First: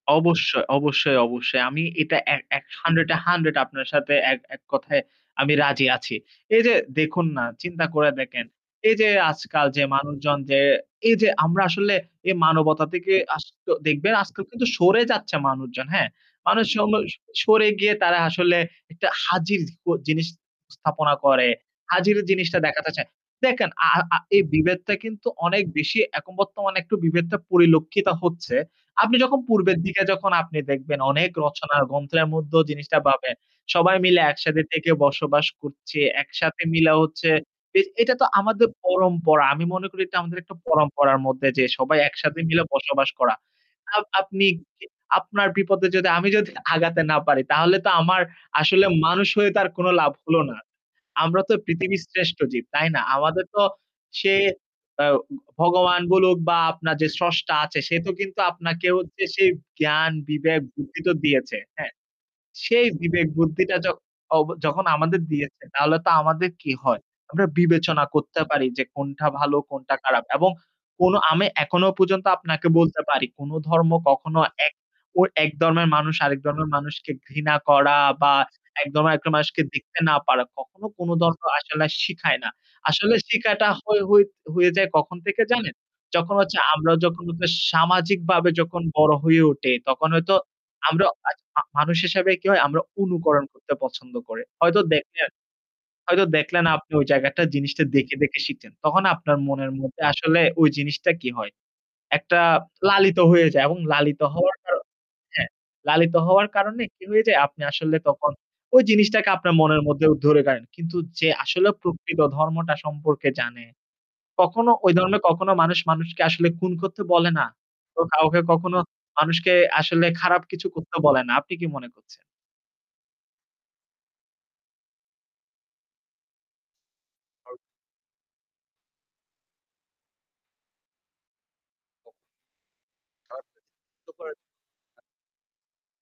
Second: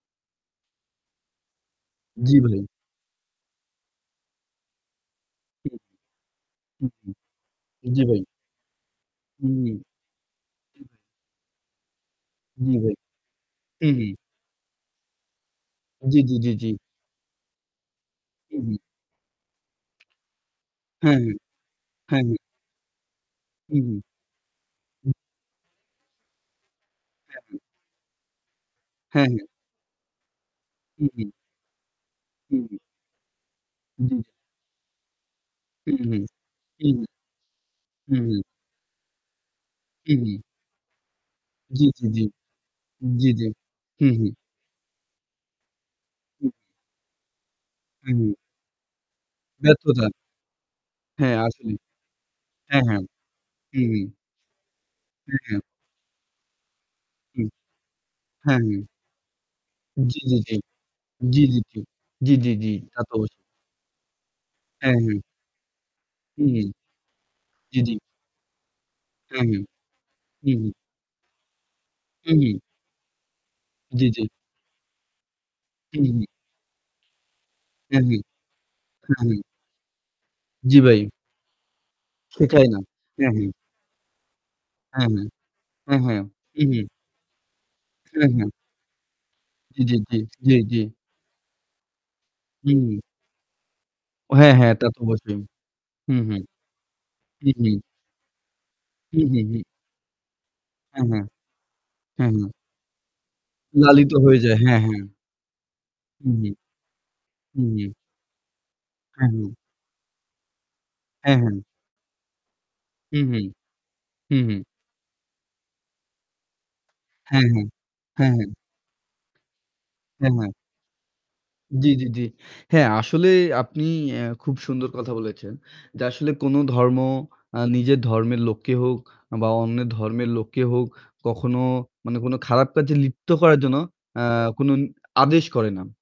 অবশ্যই, অবশ্যই, অবশ্যই। আমি এটা জি, এক ভাই। এক 100 এ 100 আপনার সাথে এক এক কথায় আমি হুম। রাজি আছি। এই যে উহু। দেখুন, না, চিন্তা জি করে ভাই। দেখেন। এই যে উম আজকাল জি যে ভাই। মানুষজন যে, এই যে আমরা আসলে এই জি মানবতা ভাই। থেকে আস ত দেখবেন উহু। আজকাল কিন্তু সরে যাচ্ছে মানুষজন, হ্যাঁ। জি, জি, জি, মানুষ জি। সম সরে গিয়ে তারা আসলে উ হুম। একটা হাজির অ জিনিস স্থাপনা হ্যাঁ, হ্যাঁ, করে, হাজির হ্যাঁ, হ্যাঁ। জিনিসটা দেখাতে চায়। দেখেন, আ উহু। আ এই বিভেদটা হুম। কিন্তু অনেক বেশি এখন বর্তমানে একটু বিভেদটা হ্যাঁ, হ্যাঁ। পরিলক্ষিত হচ্ছে। আপনি হ্যাঁ, যখন হ্যাঁ। পূর্বের দিকে যখন আপনি দেখবেন হুম, অনেক হুম। রচনা ও গ্রন্থের মধ্যেও হুম, হুম। জিনিসটা পাবেন। সবাই জি, মিলে জি। একসাথে থেকে বসবাস হুম, করছে, হুম, একসাথে হুম, মিলে হুম। হচ্ছে। এটা হুম, তো হুম। আমাদের পরম্পরা। আমি মনে করি এটা হুম, আমাদের হুম। একটা পরম্পরার মধ্যে যে জি, সবাই জি, জি, একসাথে মিলে বসবাস জি, করা। জি। আ হুম, হুম। আপনি কি আপনার বিপদে যদি আমি যদি হুম। আগাতে না পারি তাহলে তো হুম, আমার হুম। আসলে মানুষ হয়ে তার কোন ব্যর্থতা। লাভ হলো না। হ্যাঁ। আমরা তো আসলেই। পৃথিবীর শ্রেষ্ঠ জীব, হ্যাঁ, তাই না? হ্যাঁ। আমাদের তো হুম, হুম। সে অ হুম, হুম। ভগবান বলুক বা আপনার যে হুম। স্রষ্টা আছে সে তো কিন্তু হ্যাঁ, হ্যাঁ। আপনাকে হচ্ছে সেই জ্ঞান, জি, জি। বিবেক, বুদ্ধি তো জি, দিয়েছে, জি, জি। হ্যাঁ? জি, জি, জি। সেই তা তো বিবেক অবশ্যই। বুদ্ধিটা জক অব যখন হ্যাঁ, আমাদের হ্যাঁ। দিয়েছে তাহলে তো আমাদের হুম। কি হয়? আমরা জি, জি। বিবেচনা করতে পারি যে কোনটা হ্যাঁ, ভালো হ্যাঁ। কোনটা খারাপ এবং হুম, হুম। কোন আমি এখনো পর্যন্ত হুম, হুম। আপনাকে বলতে পারি কোন ধর্ম জি, জি। কখনো এক অ এক ধর্মের মানুষ হুম। আরেক ধর্মের মানুষকে ঘৃণা করা হ্যাঁ, হ্যাঁ। বা এক হ্যাঁ, ধর্মের হ্যাঁ। মানুষকে দেখতে না পারা জি কখনো ভাই। কোন ধর্ম আসলে শেখায় না। শেখায় না। আসলে হ্যাঁ, হ্যাঁ। শেখাটা হ হয়ে যায় হ্যাঁ, কখন হ্যাঁ, থেকে জানেন? হ্যাঁ, হ্যাঁ। যখন হচ্ছে হুম, হুম। আমরা যখন হ্যাঁ, সামাজিকভাবে হ্যাঁ। যখন বড় হয়ে উঠি জি, জি, তখন জি, হয়তো জি, জি। আমরা আ অ মানুষ হিসেবে কি হয় আমরা হুম। অনুকরণ করতে পছন্দ করি। হ্যাঁ, হ্যাঁ। হয়তো তা তো দেখলেন, অবশ্যই। হুম, হয়তো হুম, দেখলেন আপনি ওই জায়গাটা হুম, হুম। জিনিসটা দেখে, দেখে শিখেন। তখন হুম, আপনার হুম, হুম। মনের মধ্যে আসলে ওই হ্যাঁ, জিনিসটা হ্যাঁ। কি হয়? হ্যাঁ, একটা হ্যাঁ। লালিত হয়ে যায় এবং লালিত লালিত হয়ে হওয়ার যায়। কার হ্যাঁ, হ্যাঁ। হ্যাঁ। লালিত হুম, হওয়ার হুম, কারনে কি হয়ে যায়? আপনি হুম, হুম। আসলে তখন ওই হ্যাঁ, জিনিসটাকে হ্যাঁ। আপনার মনের মধ্যে ধরে নেন। কিন্তু যে হ্যাঁ, হ্যাঁ। আসলে প্রকৃত ধর্মটা হুম, সম্পর্কে হুম, জানে হুম, হুম। কখনো ওই ধর্মের কখনো মানুষ মানুষকে আসলে খুন করতে বলে না। হ্যাঁ, হ্যাঁ। ও হ্যাঁ, কাউকে হ্যাঁ। কখনো মানুষকে আসলে হ্যাঁ, খারাপ হ্যাঁ। কিছু করতে বলে না। আপনি কি জি, মনে জি, জি। করছেন? হ্যাঁ আসলে আপনি অ্যা খুব সুন্দর কথা বলেছেন। যে আসলে কোন ধর্ম [unintelligible] আ নিজের ধর্মের লোককে হোক বা অন্যের ধর্মের লোককে হোক কখনো মানে কোন খারাপ কাজে লিপ্ত করার জন্য আ কোন ন [unintelligible] আদেশ করে না।